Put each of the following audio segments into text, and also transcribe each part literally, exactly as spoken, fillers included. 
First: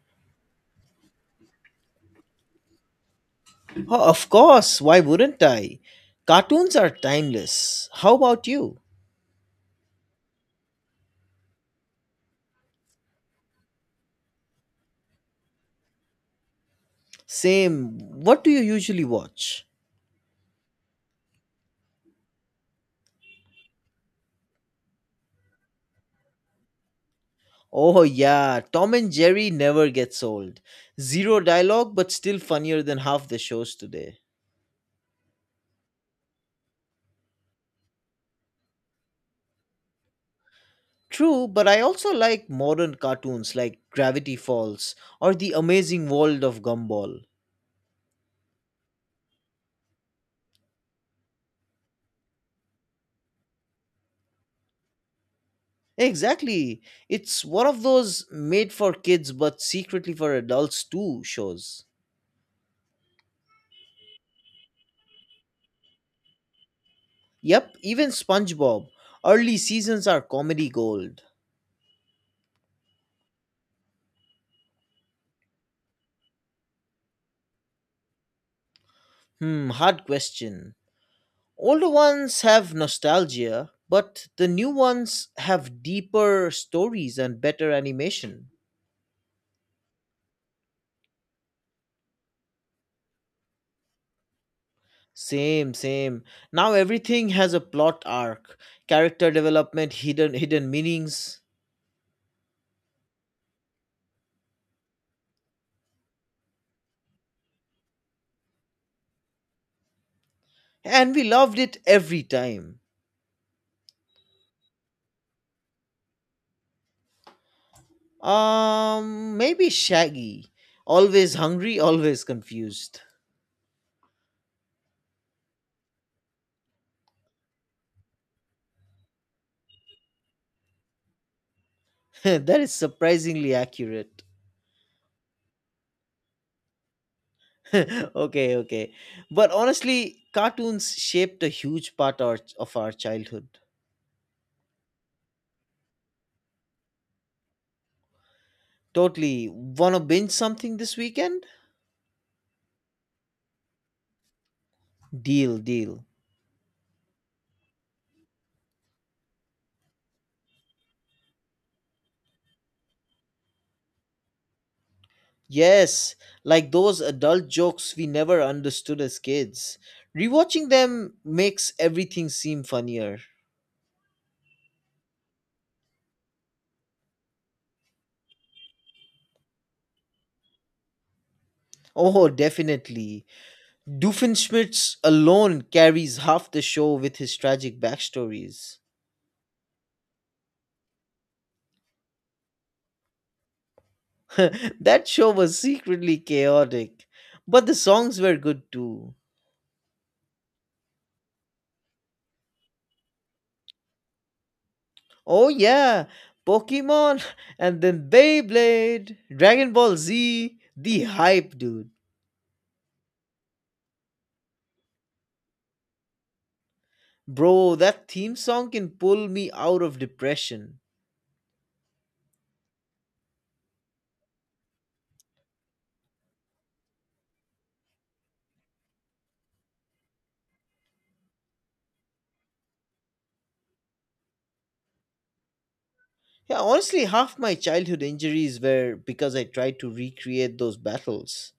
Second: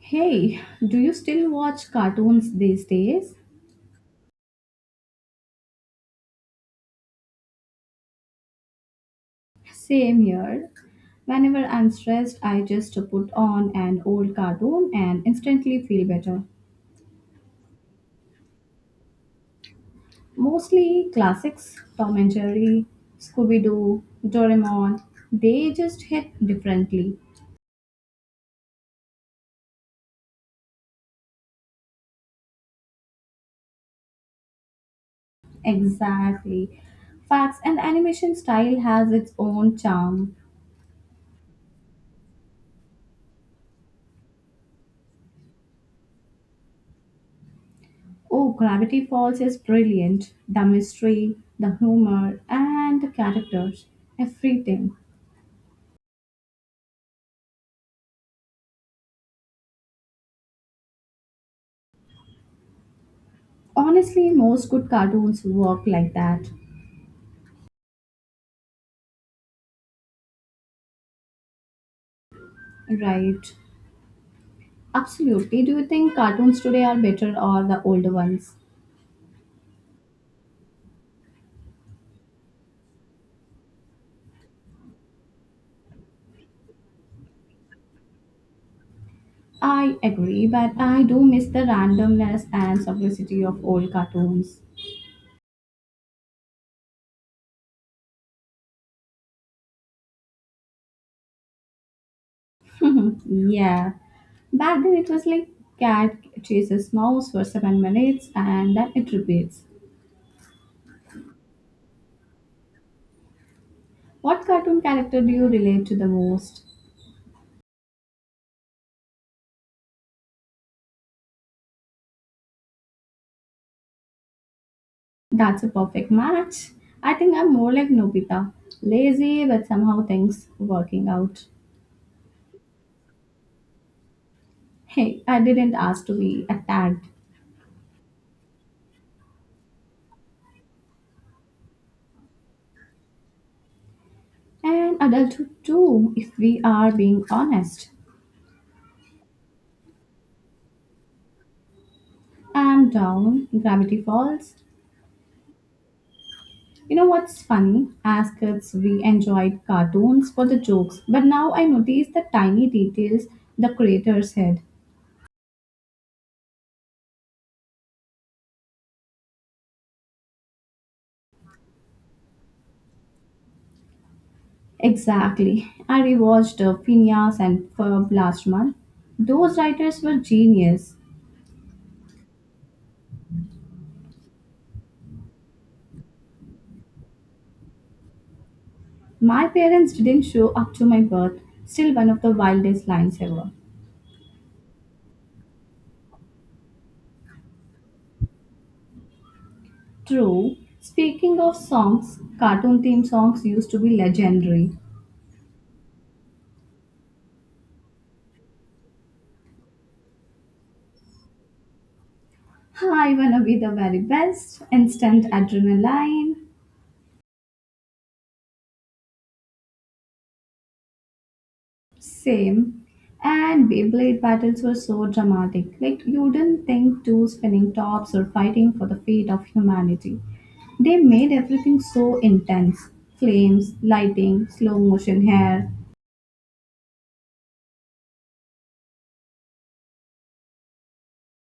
Hey, do you still watch cartoons these days? Oh, of course, why wouldn't I? Cartoons are timeless. How about you? Same here. Whenever I'm stressed, I just put on an old cartoon and instantly feel better. Same. What do you usually watch? Mostly classics Tom and Jerry, Scooby Doo, Doraemon. They just hit differently. Oh, yeah, Tom and Jerry never gets old. Zero dialogue, but still funnier than half the shows today. Exactly. Facts and animation style has its own charm. True, but I also like modern cartoons like Gravity Falls or The Amazing World of Gumball. Oh, Gravity Falls is brilliant. The mystery, the humor, and the characters. Everything. Exactly. It's one of those made for kids but secretly for adults too shows. Honestly, most good cartoons work like that, Yep, even SpongeBob. Early seasons are comedy gold. right? Absolutely. Do you think cartoons today are better or the older ones? Hmm, hard question. Older ones have nostalgia, but the new ones have deeper stories and better animation. I agree, but I do miss the randomness and simplicity of old cartoons. Same, same. Now everything has a plot arc, character development, hidden hidden meanings, yeah. Back then it was like cat chases mouse for seven minutes and then it repeats. and we loved it every time. What cartoon character do you relate to the most? Um, maybe Shaggy. Always hungry, always confused. That's a perfect match. I think I'm more like Nobita. Lazy, but somehow things working out. That is surprisingly accurate. Hey, I didn't ask to be attacked. Okay, okay. But honestly, cartoons shaped a huge part our, of our childhood. And adulthood too, if we are being honest. Totally. Wanna binge something this weekend? I'm down, Gravity Falls. Deal, deal. You know what's funny? As kids, we enjoyed cartoons for the jokes, but now I notice the tiny details the creators had. Yes, like those adult jokes we never understood as kids. Rewatching them makes everything seem funnier. Exactly. I rewatched uh, Phineas and Ferb last month. Those writers were genius. Oh, definitely. Doofenshmirtz alone carries half the show with his tragic backstories. My parents didn't show up to my birth. Still one of the wildest lines ever. That show was secretly chaotic, but the songs were good too. True. Speaking of songs, cartoon theme songs used to be legendary. Oh yeah, Pokemon and then Beyblade, Dragon Ball Z, the hype, dude. I wanna be the very best, instant adrenaline, Bro, that theme song can pull me out of depression. same. And Beyblade battles were so dramatic. Like you didn't think two spinning tops or fighting for the fate of humanity. They made everything so intense. Flames, lighting, slow motion hair. Yeah, honestly, half my childhood injuries were because I tried to recreate those battles.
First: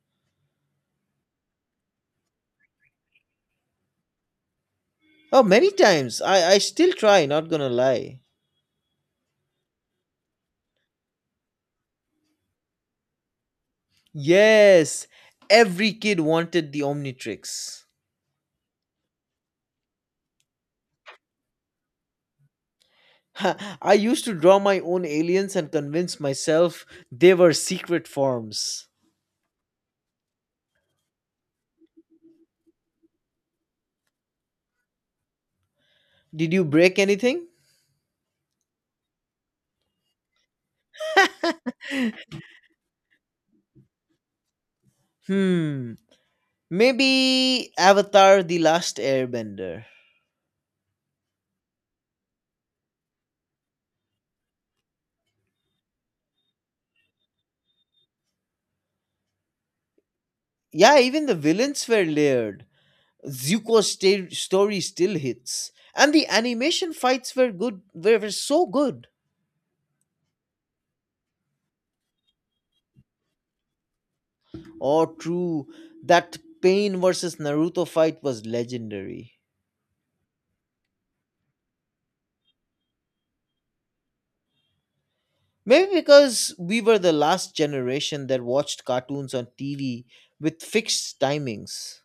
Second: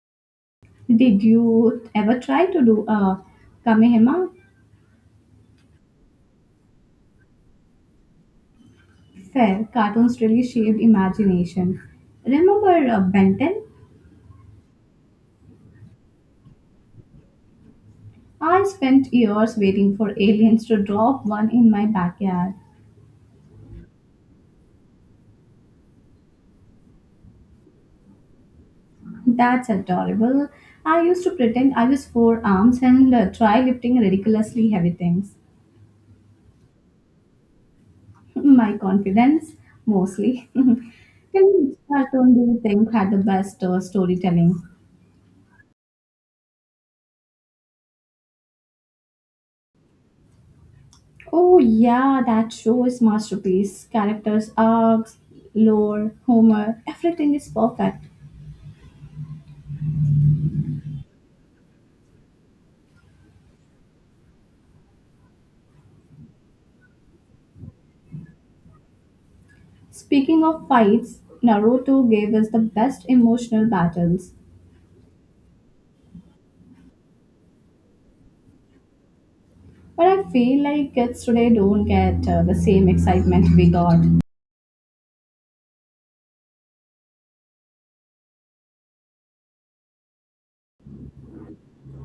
Did you ever try to do a Kamehama? Oh, many times. I, I still try, not gonna lie. Fair, cartoons really shaped imagination. Remember uh, Ben ten? Yes, every kid wanted the Omnitrix. I spent years waiting for aliens to drop one in my backyard. I used to draw my own aliens and convince myself they were secret forms. That's adorable. I used to pretend I was four arms and uh, try lifting ridiculously heavy things. Did you break anything? My confidence, mostly. which cartoon do you think had the best uh, storytelling? Hmm. Maybe Avatar The Last Airbender. Oh yeah, that show is masterpiece. Characters, arcs, lore, Homer, everything is perfect. Yeah, even the villains were layered. Zuko's sta- story still hits. And the animation fights were good, were, were so good. Speaking of fights, Naruto gave us the best emotional battles, Oh, true. That Pain versus Naruto fight was legendary. but I feel like kids today don't get uh, the same excitement we got. Maybe because we were the last generation that watched cartoons on T V with fixed timings.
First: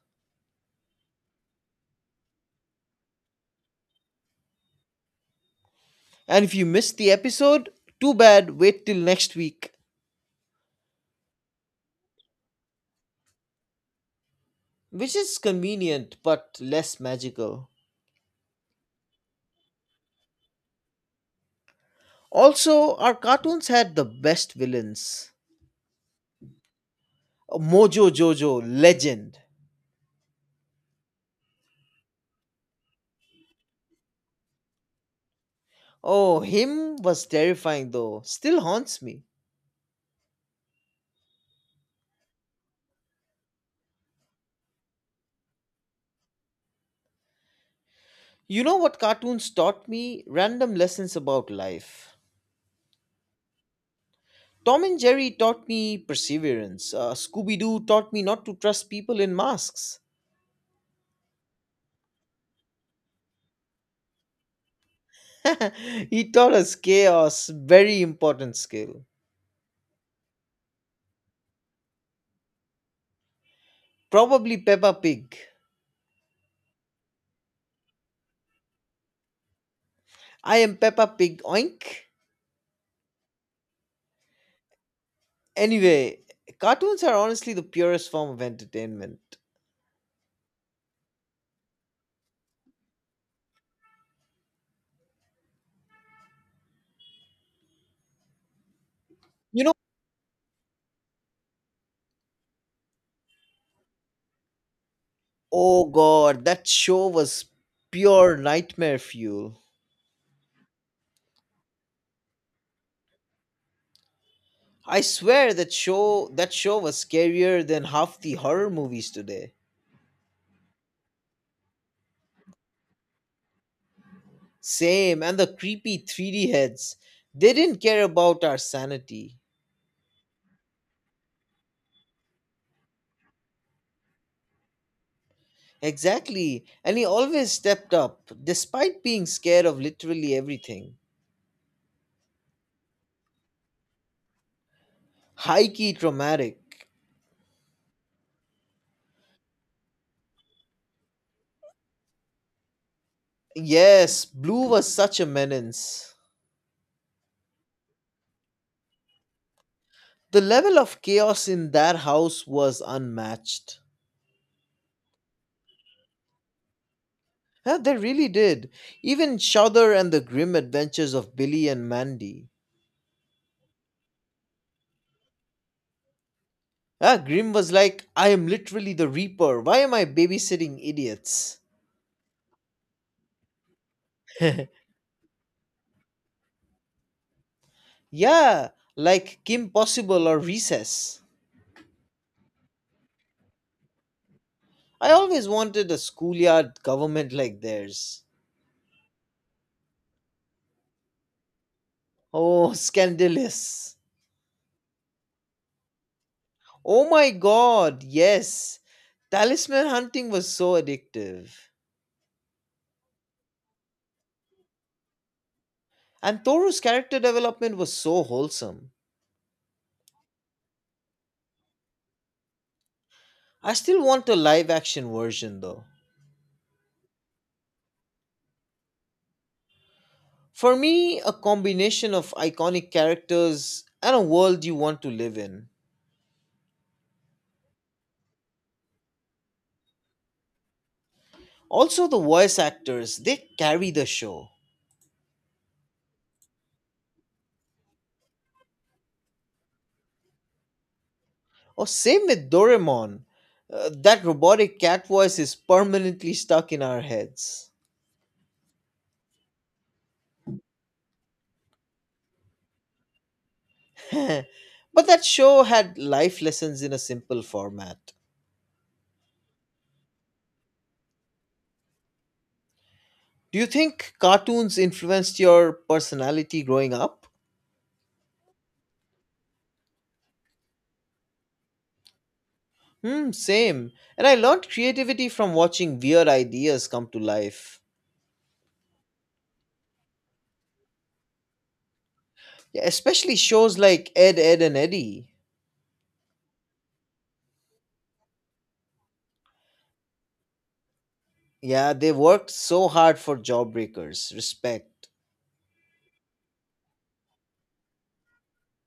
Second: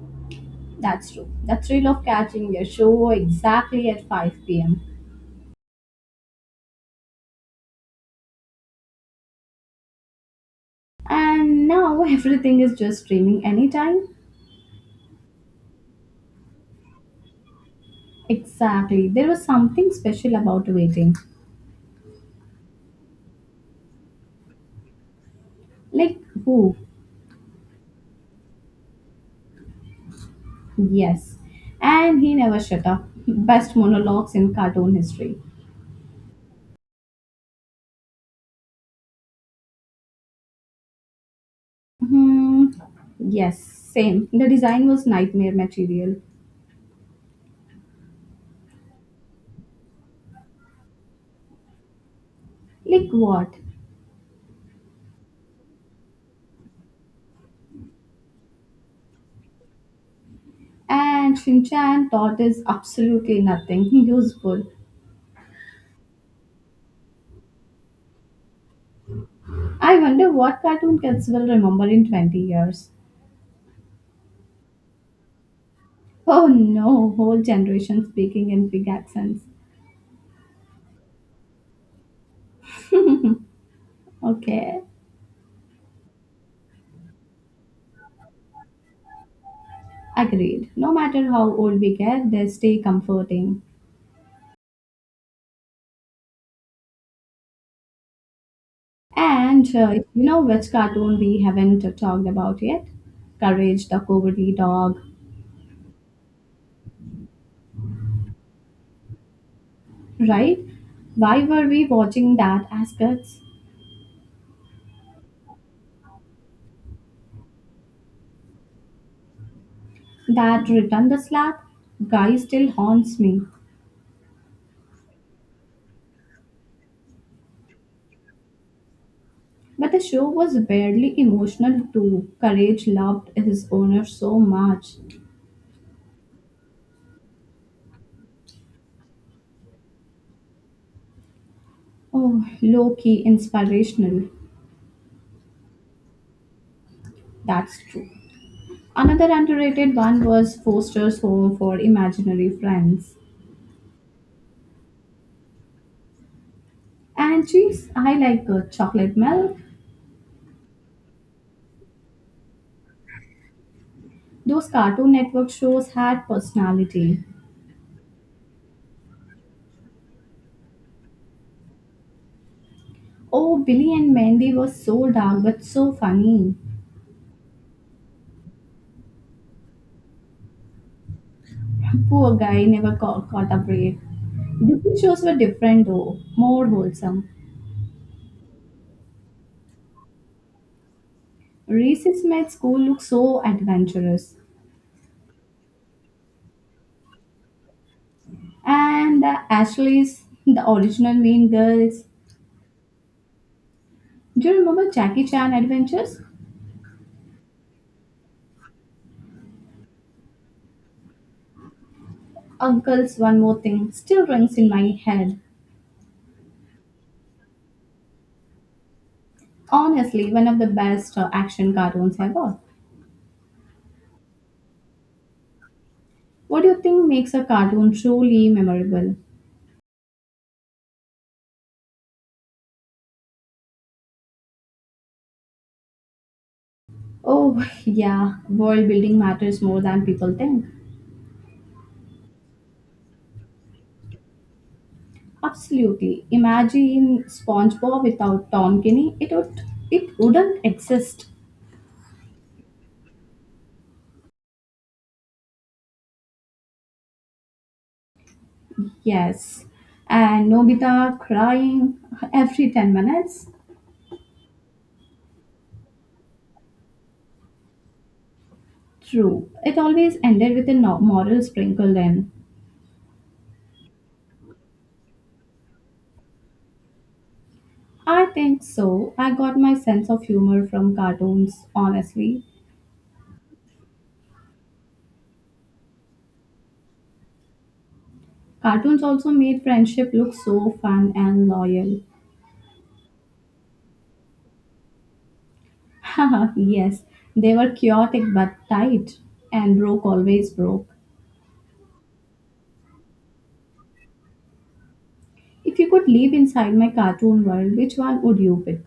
That's true. The thrill of catching a show exactly at five p m. And if you missed the episode, too bad, wait till next week. And now everything is just streaming anytime. Which is convenient but less magical. Exactly. There was something special about waiting. Also, our cartoons had the best villains. Like who? Mojo Jojo, legend. Yes. And he never shut up. Best monologues in cartoon history. Oh, him was terrifying though. Still haunts me. Hmm. Yes, same. The design was nightmare material. You know what cartoons taught me? Random lessons about life. Like what? Tom and Jerry taught me perseverance. Uh, Scooby Doo taught me not to trust people in masks. And Shinchan taught us absolutely nothing useful. He taught us chaos, very important skill. I wonder what cartoon kids will remember in twenty years. Probably Peppa Pig. Oh no, whole generation speaking in big accents. I am Peppa Pig, oink. Okay, Anyway, cartoons are honestly the purest form of entertainment. agreed. No matter how old we get, they stay comforting. You know, And uh, you know which cartoon we haven't uh, talked about yet? Courage the Cowardly Dog. oh god, that show was pure nightmare fuel. Right? Why were we watching that as kids? I swear that show that show was scarier than half the horror movies today. That return the slap guy still haunts me. Same, and the creepy three D heads. They didn't care about our sanity. But the show was barely emotional too. Courage loved his owner so much. Exactly, and he always stepped up, despite being scared of literally everything. Oh, low key inspirational. High key traumatic. That's true. Another underrated one was Foster's Home for Imaginary Friends. Yes, Blue was such a menace. And geez, I like uh, chocolate milk. The level of chaos in that house was unmatched. Those Cartoon Network shows had personality. Yeah, they really did. Even Shudder and the grim adventures of Billy and Mandy. Oh, Billy and Mandy was so dark but so funny. Ah, Grimm was like, I am literally the Reaper. Why am I babysitting idiots? Poor guy never caught got a break. Disney shows were different though, more wholesome. Yeah, like Kim Possible or Recess. Reese's made school look so adventurous. I always wanted a schoolyard government like theirs. And the Ashley's, the original Mean Girls. Oh, scandalous. Do you remember Jackie Chan Adventures? Oh my god, yes. Talisman hunting was so addictive. Uncle's One More Thing still rings in my head. And Toru's character development was so wholesome. Honestly, one of the best uh, action cartoons ever. I still want a live action version though. What do you think makes a cartoon truly memorable? For me, a combination of iconic characters and a world you want to live in. Oh, yeah, world building matters more than people think. Also, the voice actors, they carry the show. Absolutely. Imagine SpongeBob without Tom Kenny. It would it wouldn't exist. Or, same with Doraemon. Uh, that robotic cat voice is permanently stuck in our heads. Yes. And Nobita crying every ten minutes. But that show had life lessons in a simple format. True. It always ended with a no- moral sprinkled in. Do you think cartoons influenced your personality growing up? I think so. I got my sense of humor from cartoons, honestly. Hmm, same. And I learned creativity from watching weird ideas come to life. Cartoons also made friendship look so fun and loyal. Yeah, especially shows like Ed, Ed, and Eddie. Haha, yes. They were chaotic but tight. And broke always broke. Yeah, they worked so hard for jawbreakers. Respect. If you could live inside my cartoon world, which one would you pick?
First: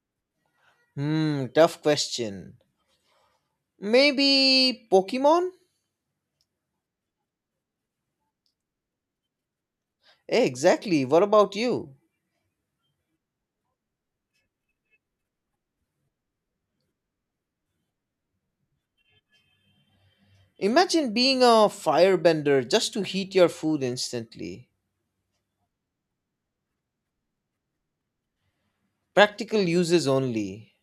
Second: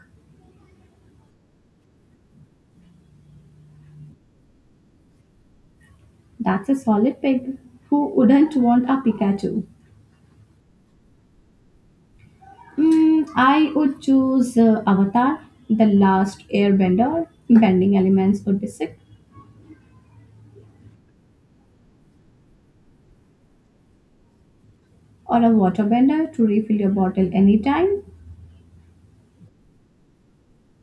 Hmm, tough question. Maybe Pokemon? That's a solid pick. Who wouldn't want a Pikachu? Eh, exactly. What about you? Mm, I would choose uh, Avatar, the last airbender. Bending elements would be sick. Imagine being a firebender just to heat your food instantly. Or a waterbender to refill your bottle anytime. Practical uses only.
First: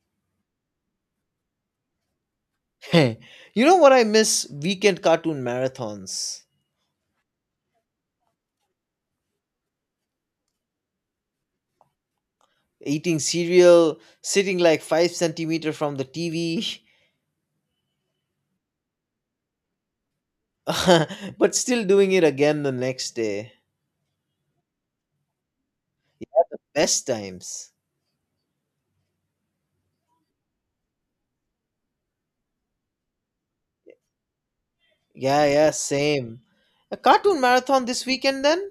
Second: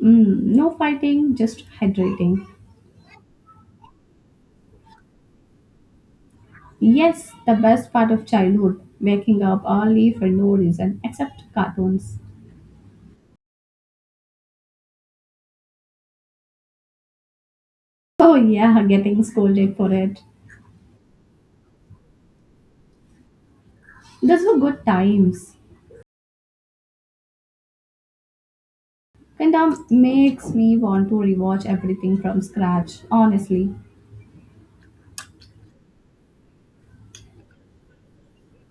Mm, no fighting, just hydrating. You know what I miss? Weekend cartoon marathons. Yes, the best part of childhood. Waking up early for no reason except cartoons. Eating cereal, sitting like five centimeter from the T V, Oh, yeah, getting scolded for it. but still doing it again the next day. Those were good times. Best times. Penta makes me want to rewatch everything from scratch, honestly. Yeah, yeah, same. A cartoon marathon this weekend then?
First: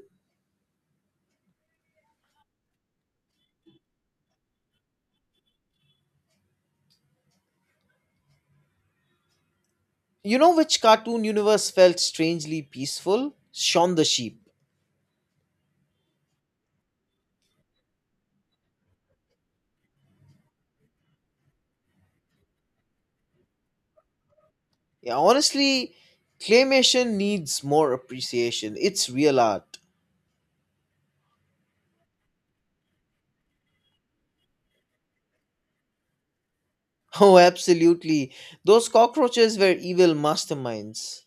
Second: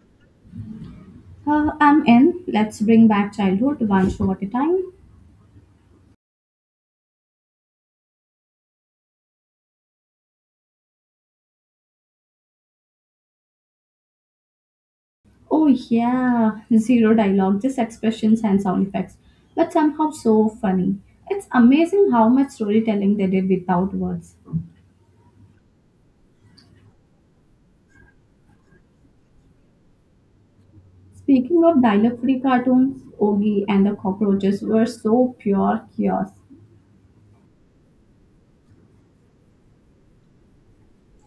Uh, I'm in. Let's bring back childhood one show at a time. You know which cartoon universe felt strangely peaceful? Shaun the Sheep. Oh, yeah. Zero dialogue, just expressions and sound effects. But somehow so funny. It's amazing how much storytelling they did without words. Yeah, honestly, claymation needs more appreciation. It's real art. Speaking of dialogue free cartoons, Ogie and the cockroaches were so pure chaos. Oh, absolutely. Those cockroaches were evil masterminds.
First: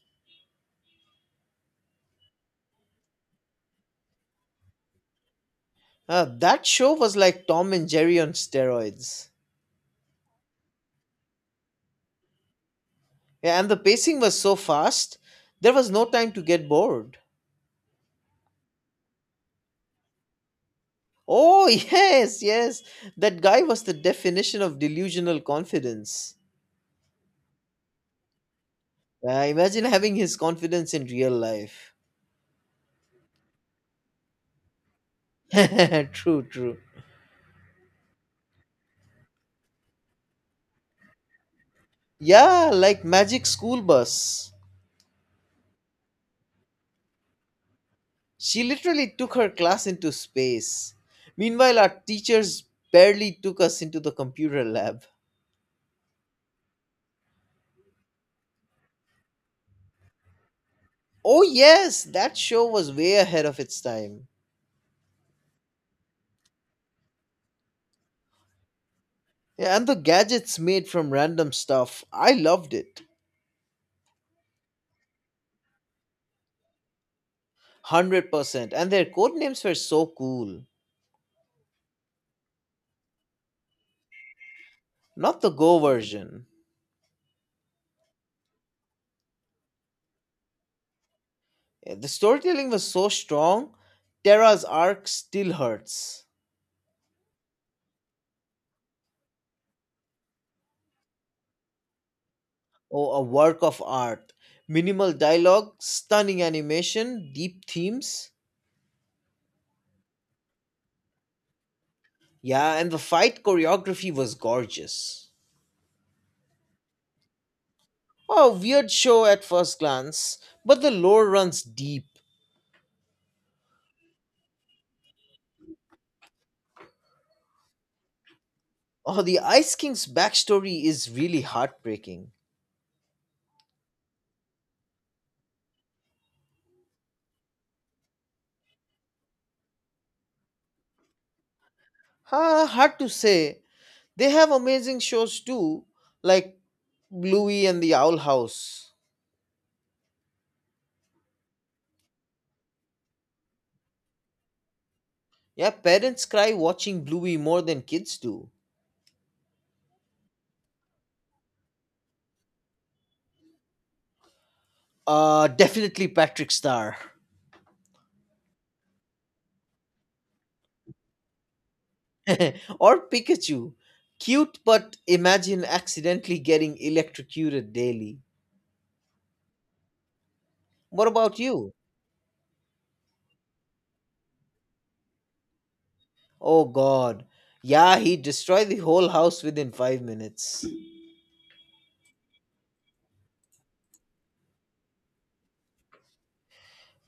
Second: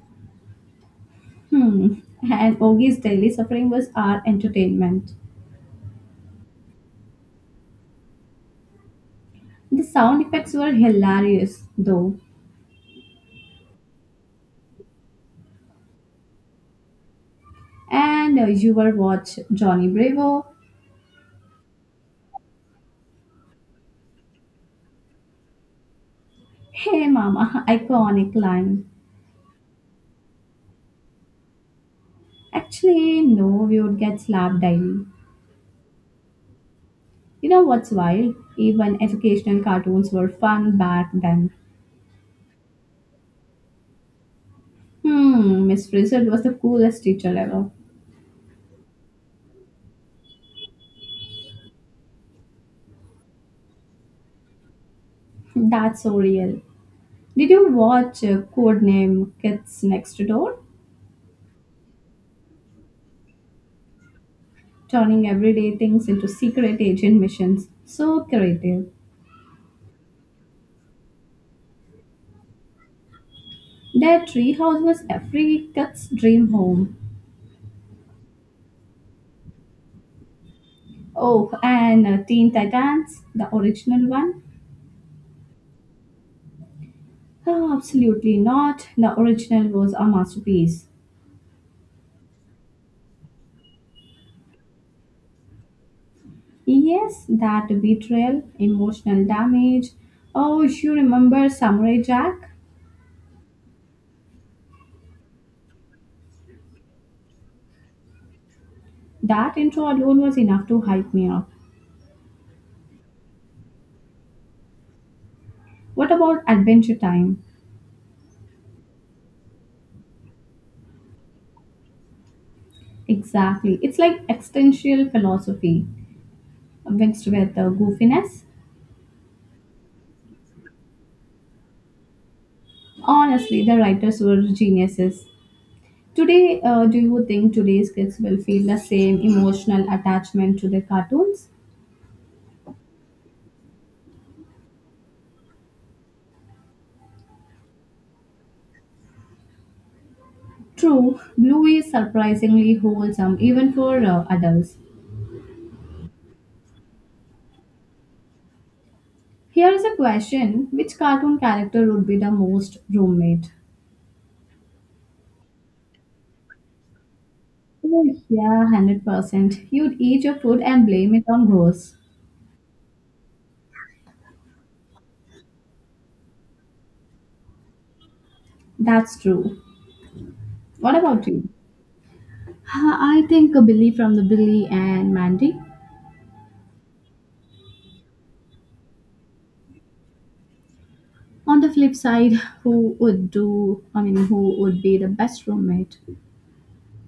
Hmm. And Ogie's daily suffering was our entertainment. Ah, that show was like Tom and Jerry on steroids. The sound effects were hilarious, though. Yeah, and the pacing was so fast, there was no time to get bored. And uh, you were watch Johnny Bravo. Oh, yes, yes. That guy was the definition of delusional confidence. Hey mama, iconic line. Uh, imagine having his confidence in real life. Actually, no, we would get slapped daily. True, true. You know what's wild? Even educational cartoons were fun back then. Yeah, like Magic School Bus. Hmm, Miss Frizzle was the coolest teacher ever. She literally took her class into space. Meanwhile, our teachers barely took us into the computer lab. That's so real. Did you watch uh, Codename Kids Next Door? Oh, yes, that show was way ahead of its time. Turning everyday things into secret agent missions. So creative. Yeah, and the gadgets made from random stuff. I loved it. Their treehouse was every kid's dream home. one hundred percent. And their code names were so cool. Oh, and uh, Teen Titans, the original one? Not the Go version. Oh, absolutely not. The original was a masterpiece. Yeah, the storytelling was so strong. Terra's arc still hurts. Yes, that betrayal, emotional damage. Oh, you remember Samurai Jack? Oh, a work of art. Minimal dialogue, stunning animation, deep themes. That intro alone was enough to hype me up. Yeah, and the fight choreography was gorgeous. What about Adventure Time? Oh, weird show at first glance, but the lore runs deep. Exactly. It's like existential philosophy mixed with the goofiness. Oh, the Ice King's backstory is really heartbreaking. Honestly, the writers were geniuses. Today, uh, do you think today's kids will feel the same emotional attachment to their cartoons? Ha, hard to say. They have amazing shows too, like Bluey and the Owl House. True, Bluey is surprisingly wholesome even for uh, adults. Yeah, parents cry watching Bluey more than kids do. Here is a question. Which cartoon character would be the most roommate? Uh, definitely Patrick Star. Oh, yeah, one hundred percent. You'd eat your food and blame it on ghosts. Or Pikachu. Cute, but imagine accidentally getting electrocuted daily. That's true. What What about about you? you? Uh, I think a Billy from the Billy and Mandy. Oh god. Yeah, he destroyed the whole house within five minutes. On the flip side, who would do, I mean, who would be the best roommate?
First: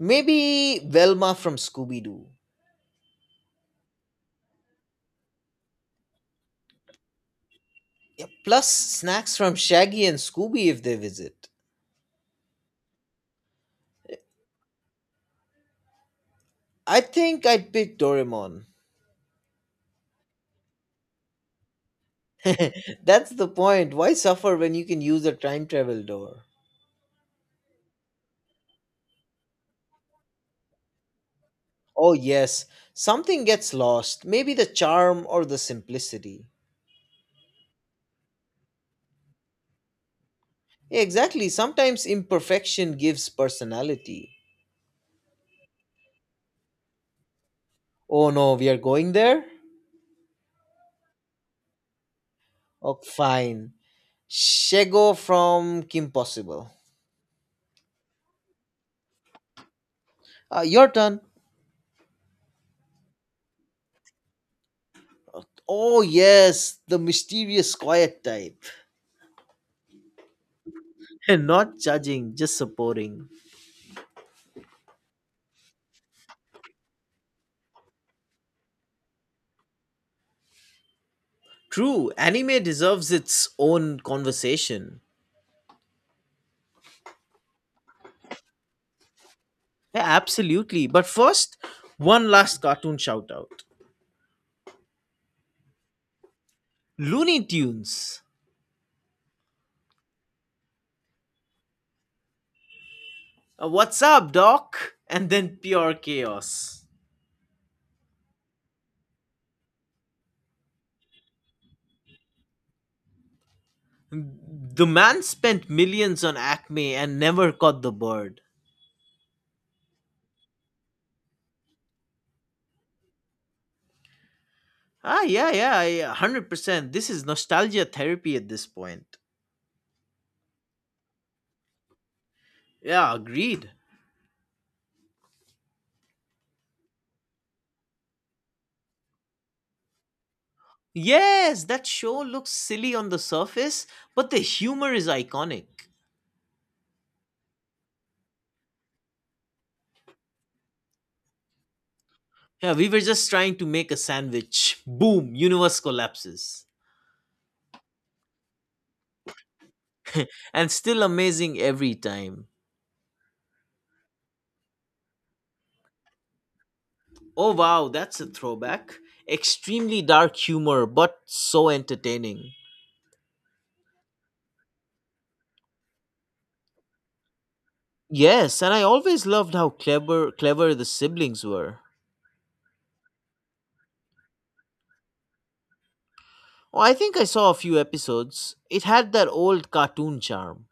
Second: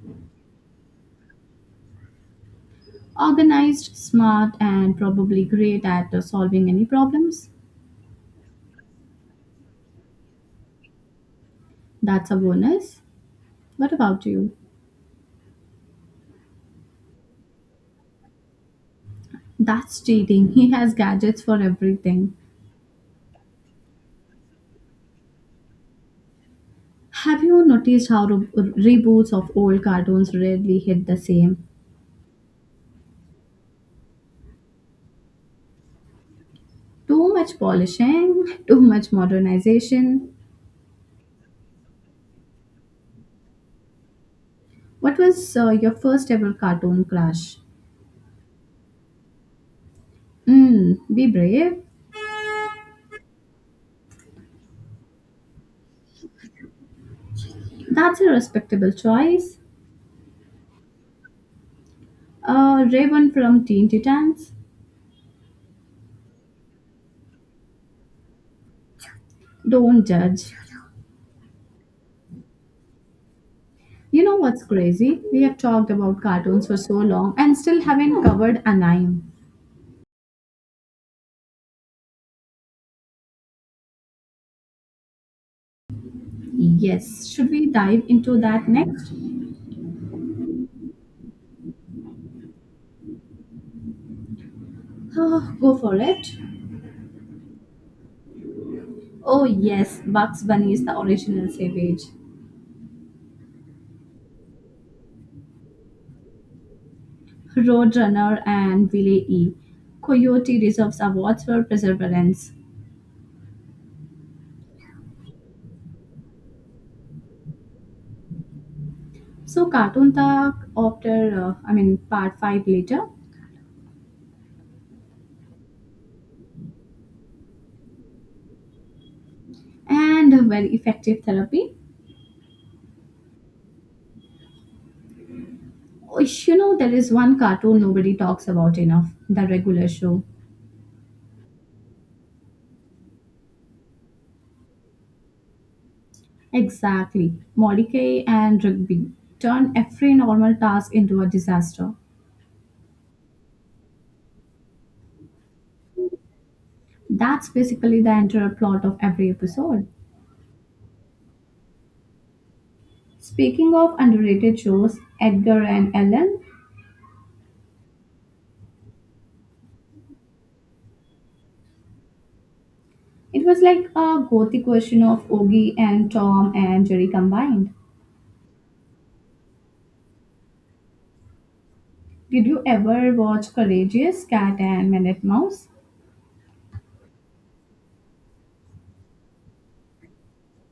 Maybe Velma from Scooby Doo. Organized, smart, and probably great at uh, solving any problems. Yeah, plus snacks from Shaggy and Scooby if they visit. That's a bonus. What about you? I think I'd pick Doraemon. That's cheating. He has gadgets for everything. That's the point. Why suffer when you can use a time travel door? Have you noticed how re- reboots of old cartoons rarely hit the same? Oh, yes. Something gets lost. Maybe the charm or the simplicity. Too much polishing, too much modernization. Yeah, exactly. Sometimes imperfection gives personality. What was uh, your first ever cartoon crush? Oh no, we are going there? Mm, be brave. Oh, fine. Shego from Kim Possible. That's a respectable choice. Uh, your turn. Uh, Raven from Teen Titans. Oh, yes, the mysterious quiet type. Don't judge. Not judging, just supporting. You know what's crazy? We have talked about cartoons for so long and still haven't covered anime. True, anime deserves its own conversation. Yes, should we dive into that next? Yeah, absolutely. But first, one last cartoon shout out. Oh, go for it. Looney Tunes. Oh yes, Bugs Bunny is the original savage. Uh, What's up, Doc? And then pure chaos. Roadrunner and Willie E. Coyote deserves awards for perseverance. The man spent millions on Acme and never caught the bird. So cartoon talk after, uh, I mean, part five later. Ah, yeah, yeah, yeah, one hundred percent. This is nostalgia therapy at this point. And a very effective therapy. Yeah, agreed. Oh, you know, there is one cartoon nobody talks about enough, The Regular Show. Yes, that show looks silly on the surface, but the humor is iconic. Exactly. Mordecai and Rigby turn every normal task into a disaster. Yeah, we were just trying to make a sandwich. Boom, universe collapses. That's basically the entire plot of every episode. And still amazing every time. Speaking of underrated shows, Edgar and Ellen, Oh wow, that's a throwback. Extremely dark humor, but so entertaining. it was like a gothic version of Ogie and Tom and Jerry combined. Yes, and I always loved how clever clever the siblings were. Did you ever watch Courageous Cat and Minute Mouse? Oh, I think I saw a few episodes. It had that old cartoon charm.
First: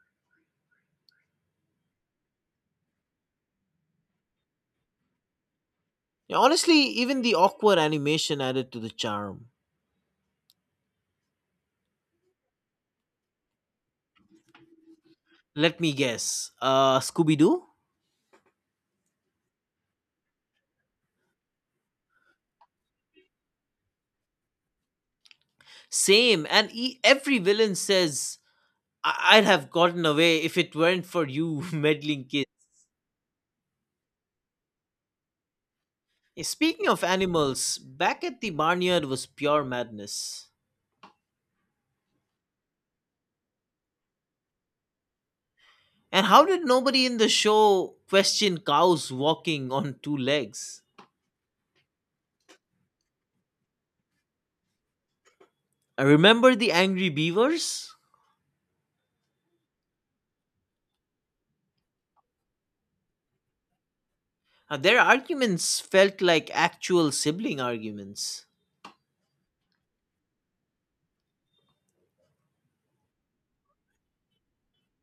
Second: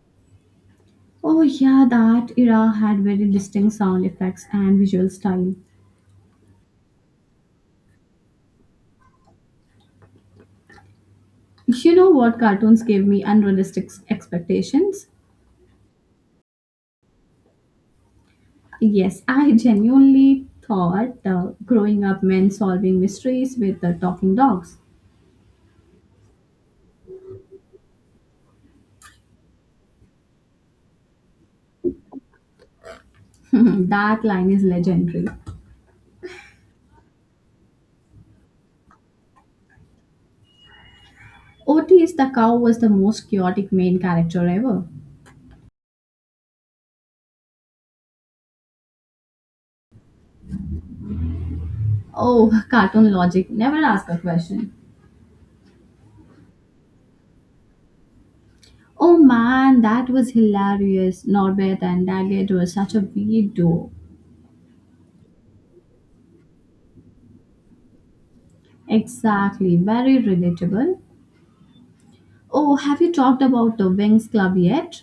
Oh yeah, that era had very distinct sound effects and visual style. Yeah, honestly, even the awkward animation added to the charm. You know what cartoons gave me unrealistic expectations? Let me guess. Uh, Scooby Doo? Yes, I genuinely thought uh, growing up meant solving mysteries with the talking dogs. Same. And e- every villain says, I- I'd have gotten away if it weren't for you meddling kids. that line is legendary. Speaking of animals, back at the barnyard was pure madness. Otis the cow was the most chaotic main character ever. And how did nobody in the show question cows walking on two legs? Oh, cartoon logic, never ask a question. I remember the angry beavers? Oh man, that was hilarious. Norbert and Daggett were such a weird duo. Uh, Their arguments felt like actual sibling arguments. Exactly, very relatable. Oh, have you talked about the Wings Club yet?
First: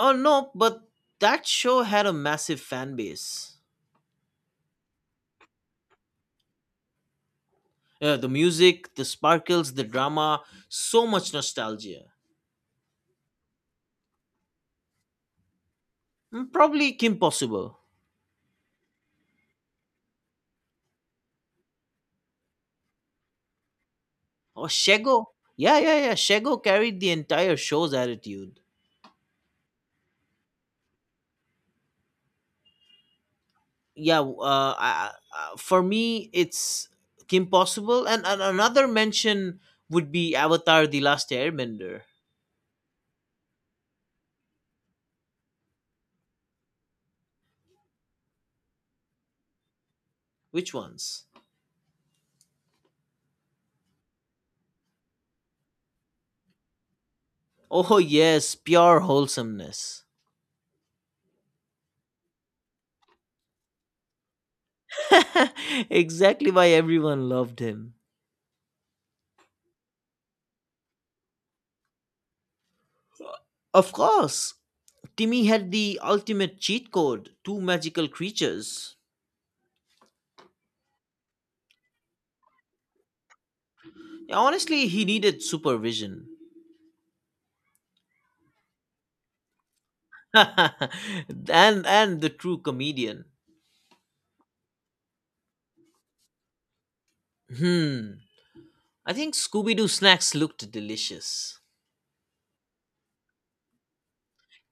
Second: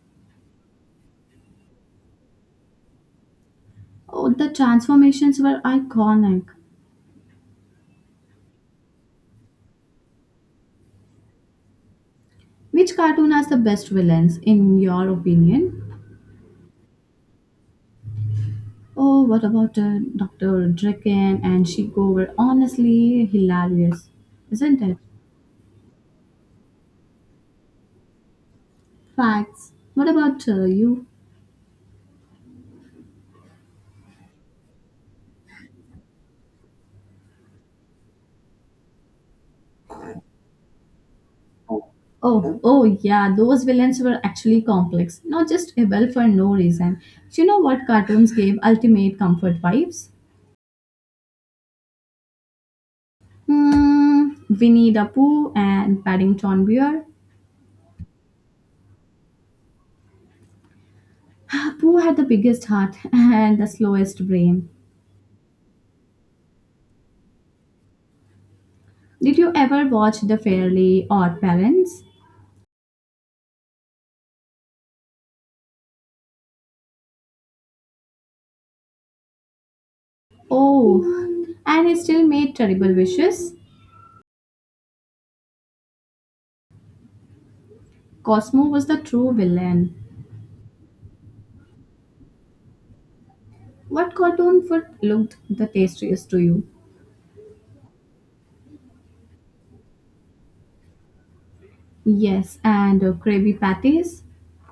Oh no, but that show had a massive fan base. Oh, the transformations were iconic. Uh, the music, the sparkles, the drama, so much nostalgia. Which cartoon has the best villains in your opinion? Mm, Probably Kim Possible Oh, what about uh, doctor Draken and Shiko were honestly hilarious, or isn't it? Shego. Yeah, yeah, yeah. Shego carried the entire show's attitude. Facts. What about uh, you? Yeah, w- uh, I, I- uh, for me, it's Kim Possible, and, and another mention would be Avatar: The Last Airbender. Oh, oh yeah, those villains were actually complex, not just able for no reason. Do you know what cartoons gave ultimate comfort vibes? Which ones? Hmm, Winnie the Pooh and Paddington Bear. Oh yes, pure wholesomeness. Pooh had the biggest heart and the slowest brain. Exactly why everyone loved him. Did you ever watch The Fairly Odd Parents? Of course, Timmy had the ultimate cheat code two magical creatures. Oh, and he still made terrible wishes? Yeah, honestly, he needed supervision. Cosmo was the true villain. and and the true comedian. What cartoon food looked the tastiest to you? Hmm. I think Scooby Doo snacks looked delicious. Yes, and uh, gravy patties?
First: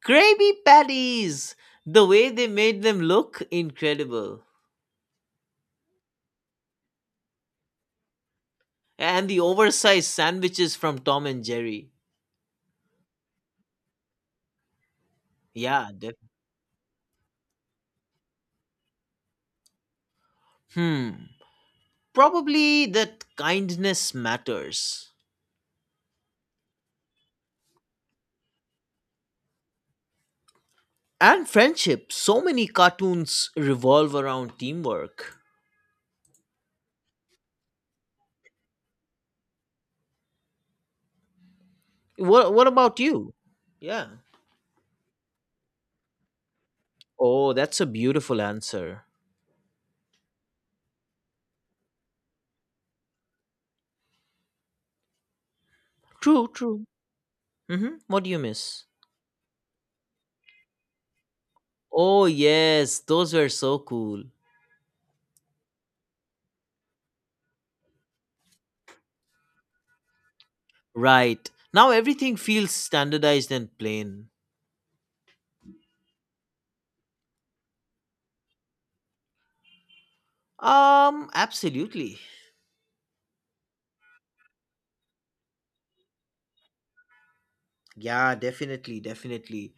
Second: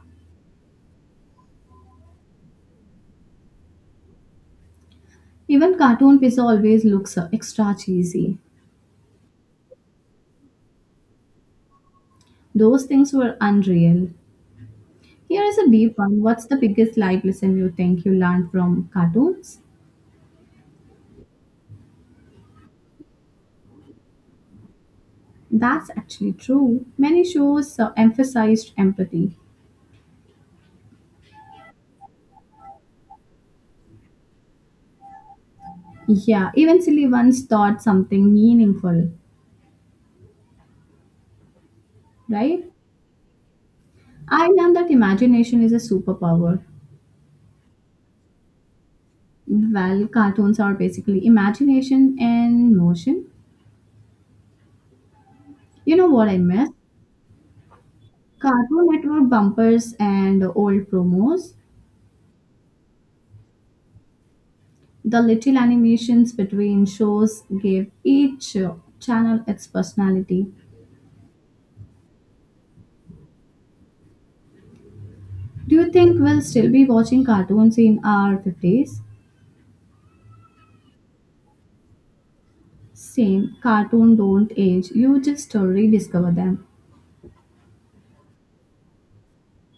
Krabby Patties! The way they made them look, incredible. Even cartoon pizza always looks uh, extra cheesy. And the oversized sandwiches from Tom and Jerry. Those things were unreal. Here is a Yeah, deep def- one. What's the biggest life lesson you think you learned from cartoons? hmm. probably that kindness matters. That's actually true. Many shows uh, emphasized empathy. And friendship. So many cartoons revolve around teamwork. Yeah, eventually one taught something meaningful, What right? What about you? Yeah. I learned that imagination is a superpower. Oh, that's a beautiful answer. Well, cartoons are basically imagination and motion. You know what I True, miss? true. Mm-hmm. What do you miss? Cartoon Network bumpers and old promos. Oh yes, those were so cool. The little animations between shows gave each channel its personality. Right. Now everything feels standardized and plain. Do you think we'll still be watching cartoons in our fifties? Um, absolutely. Same, cartoon don't age, you just rediscover them. Yeah, definitely, definitely.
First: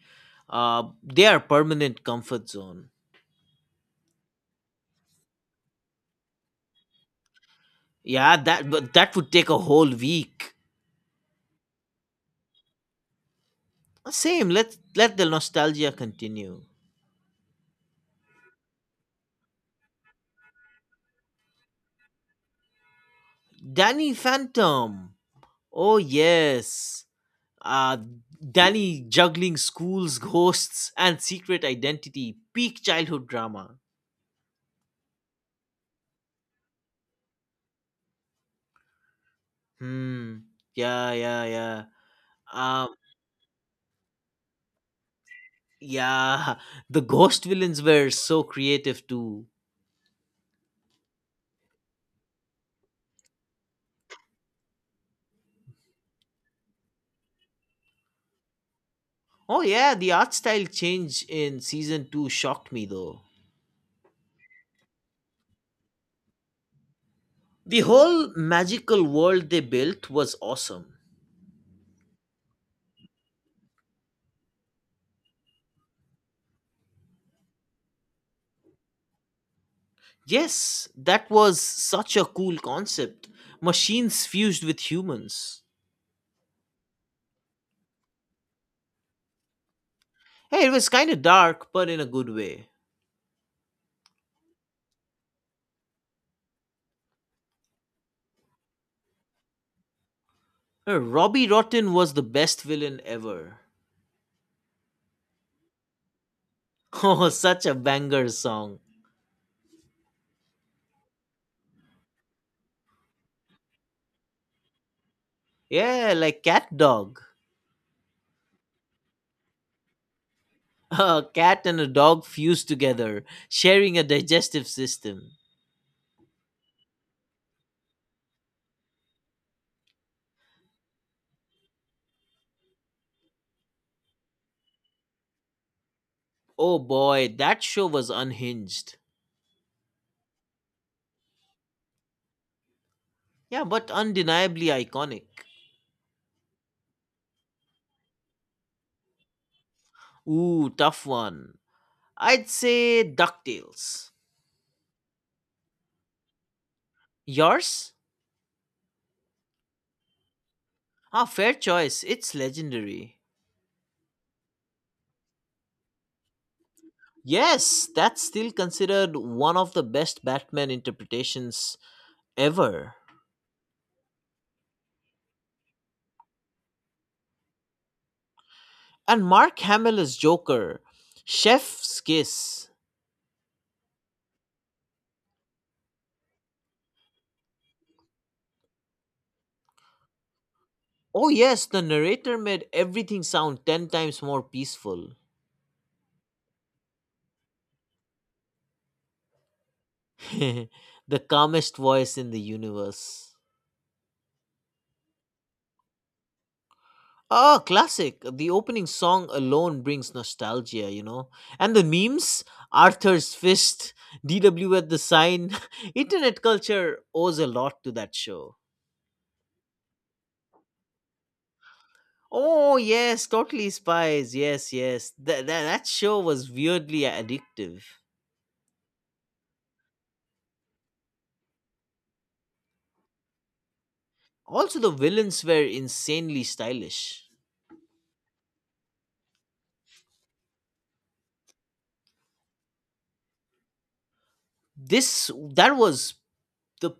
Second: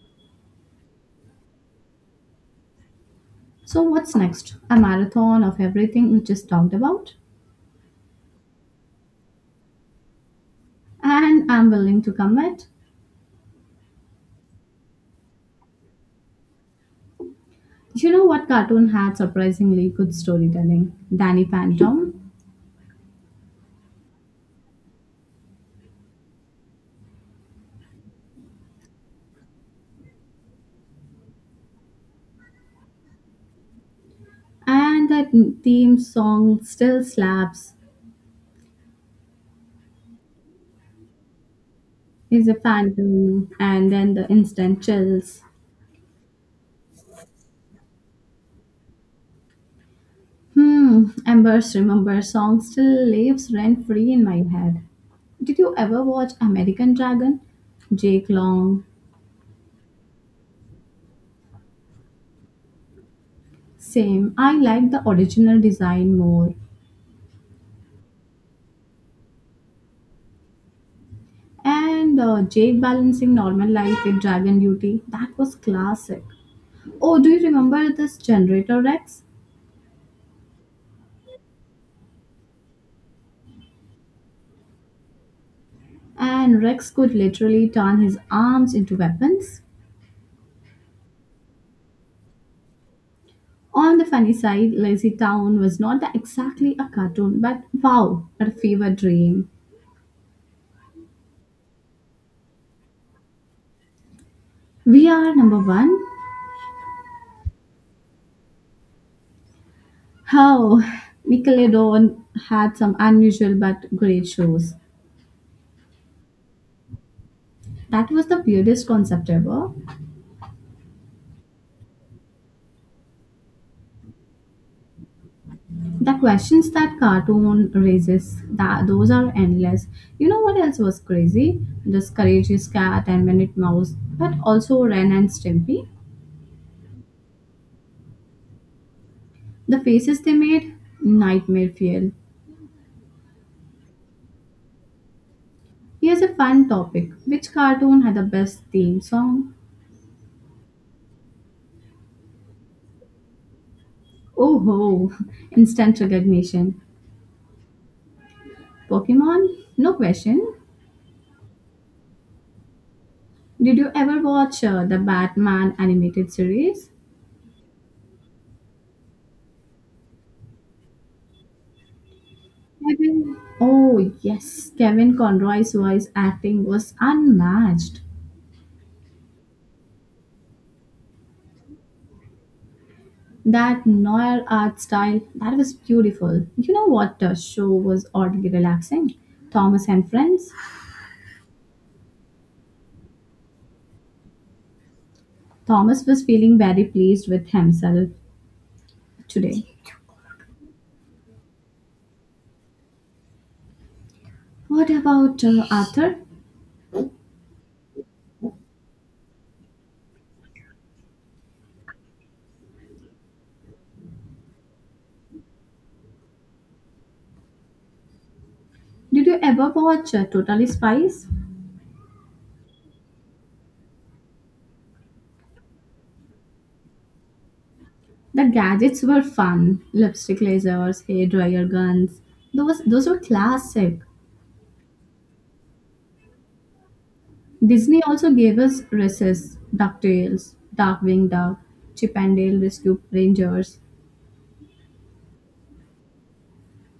Uh, they are permanent comfort zone. So, what's next? A marathon of everything we just talked about? Yeah, that but that would take a whole week. And I'm willing to commit. Same. Let let the nostalgia continue. You know what cartoon had surprisingly good storytelling? Danny Phantom. Danny Phantom. Oh yes. Uh Danny juggling schools, ghosts, and secret identity. Peak childhood drama. And that theme song still slaps. Hmm. Yeah, yeah, yeah. Is a Um, phantom, and then the instant chills. yeah. The ghost villains were so creative too. Hmm, Ember's Remember song still lives rent free in my head. Did you ever watch American Dragon? Jake Long. Oh yeah, the art style change in season two shocked me though. Same. I like the original design more. The whole magical world they built was awesome. And uh, Jake balancing normal life with dragon duty. That was classic. Oh, do you remember this generator Rex? Yes, that was such a cool concept. Machines fused with humans. And Rex could literally turn his arms into weapons. Hey, it was kind of dark, but in a good way. On the funny side, Lazy Town was not the- exactly a cartoon, but wow, a fever dream. Uh, Robbie Rotten was the best villain ever. We are number one. Oh, such a banger song. How Nickelodeon had some unusual but great shows. Yeah, like Cat Dog. That was the weirdest concept ever. A cat and a dog fused together, sharing a digestive system. The questions that cartoon raises that those are endless. You know what else was crazy this courageous cat and minute mouse but also Ren and Stimpy, Oh boy, that show was unhinged. the faces they made, nightmare fuel. Yeah, but undeniably iconic. Here's a fun topic. Which cartoon had the best theme song? Ooh, tough one. I'd say DuckTales. Oh ho, instant recognition. Yours? Pokemon, no question. Ah, fair choice. It's legendary. Did you ever watch uh, the Batman animated series? Yes, that's still considered one of the best Batman interpretations ever. Kevin, oh yes, Kevin Conroy's voice acting was unmatched. And Mark Hamill as Joker, Chef's Kiss. That noir art style, that was beautiful. You know what the show was oddly relaxing? Thomas and Friends. Oh, yes, the narrator made everything sound ten times more peaceful. Thomas was feeling very pleased with himself today. The calmest voice in the universe. What about uh, Arthur? Ah, classic. The opening song alone brings nostalgia, you know. And the memes Arthur's Fist, D W at the Sign. Internet culture owes a lot to that show. Did you ever watch uh, Totally Spies? Oh yes, Totally Spies. Yes, yes. That that, that show was weirdly addictive. The gadgets were fun. Lipstick lasers, hair dryer guns. Those those were classic. Also, the villains were insanely stylish. Disney also gave us Recess, DuckTales, Darkwing Duck, Chip and Dale Rescue Rangers. This that was the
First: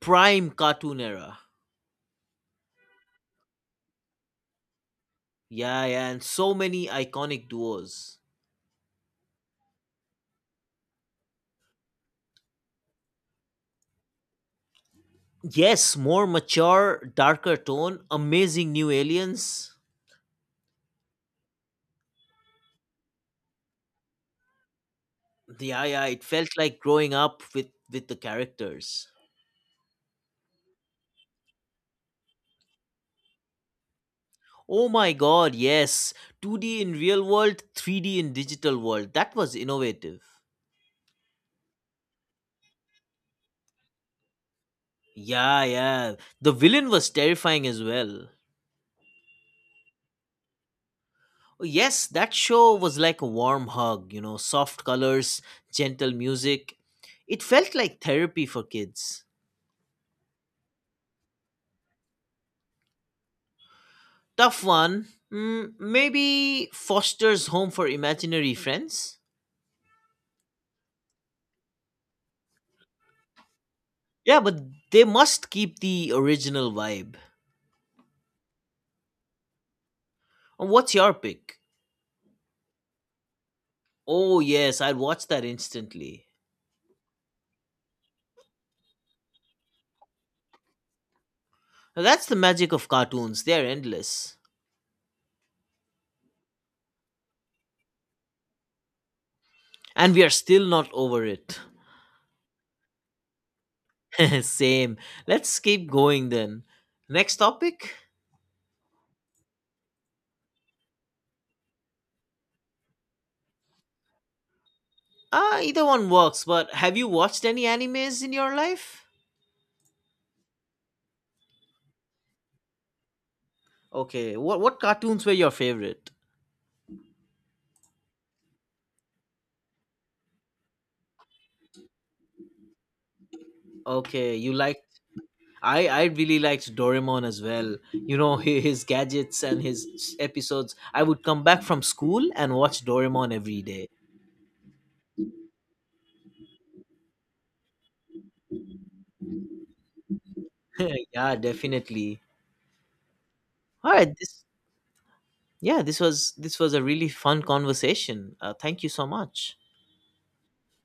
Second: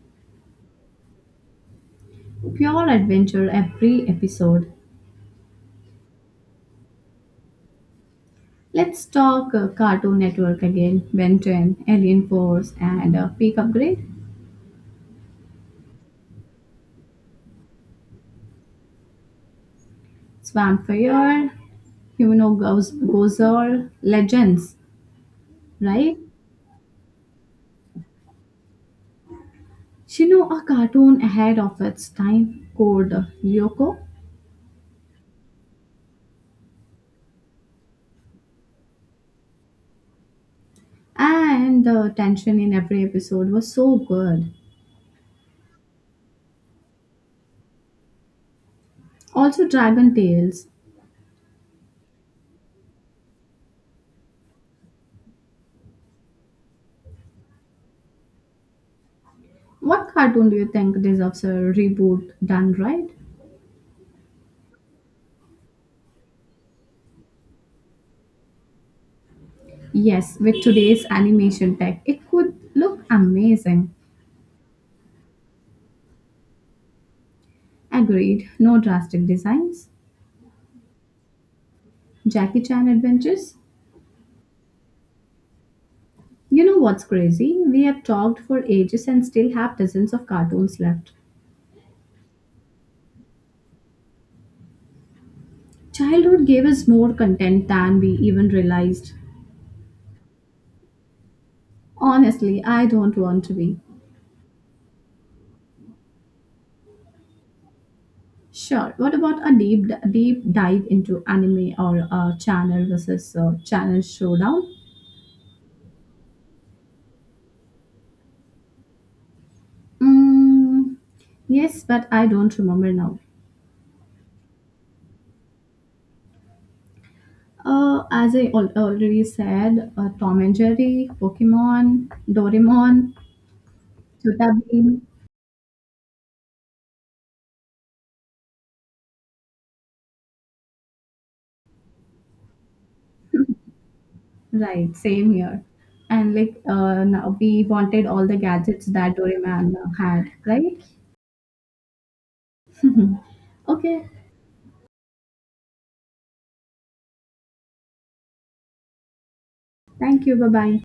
prime cartoon era. Pure adventure every episode. Yeah, yeah, and so many iconic duos. Let's talk uh, Cartoon Network again. Ben ten, Alien Force, and uh, Peak Upgrade, Yes, more mature, darker tone, amazing new aliens. Swampfire, Humano Gozer, Legends, Yeah, yeah, right? it felt like growing up with with the characters. Shino, a cartoon ahead of its time called uh, Lyoko, Oh my god, yes. two D in real world, three D in digital world. That was innovative. and the tension in every episode was so good. Yeah, yeah. The villain was terrifying as well. Also, Dragon Tales, Oh, yes, that show was like a warm hug, you know, soft colors, gentle music. It felt like therapy for kids. what cartoon do you think deserves a reboot done right? Tough one. Mm, maybe Foster's Home for Imaginary Friends? Yes, with today's animation tech, it could look amazing. Yeah, but they must keep the original vibe. Agreed, no drastic designs. Uh, What's your pick? Jackie Chan Adventures? Oh, yes, I'd watch that instantly. You know what's crazy? We have talked for ages and still have dozens of cartoons left. Now, that's the magic of cartoons, they are endless. Childhood gave us more content than we even realized. And we are still not over it. Honestly, I don't want to be. Same. Let's keep going then. Next topic? Sure, what about a deep, deep dive into anime or a channel versus uh channel showdown? Ah, either one works, but have you watched any animes in your life? Mm, yes, but I don't remember now. Okay, what what cartoons were your favorite? Uh, as I al- already said, uh, Tom and Jerry, Pokemon, Doraemon, Okay. Chota you liked Bheem. I I really liked Doraemon as well. You know hi- his gadgets and his episodes. I would come back from school and watch Doraemon every day. Right, same here. And like uh, now we wanted all the gadgets that Doraemon had, right? Yeah, definitely. All okay, right, this Yeah, this was this was a really fun conversation. Uh, thank you so much. thank you. Bye bye.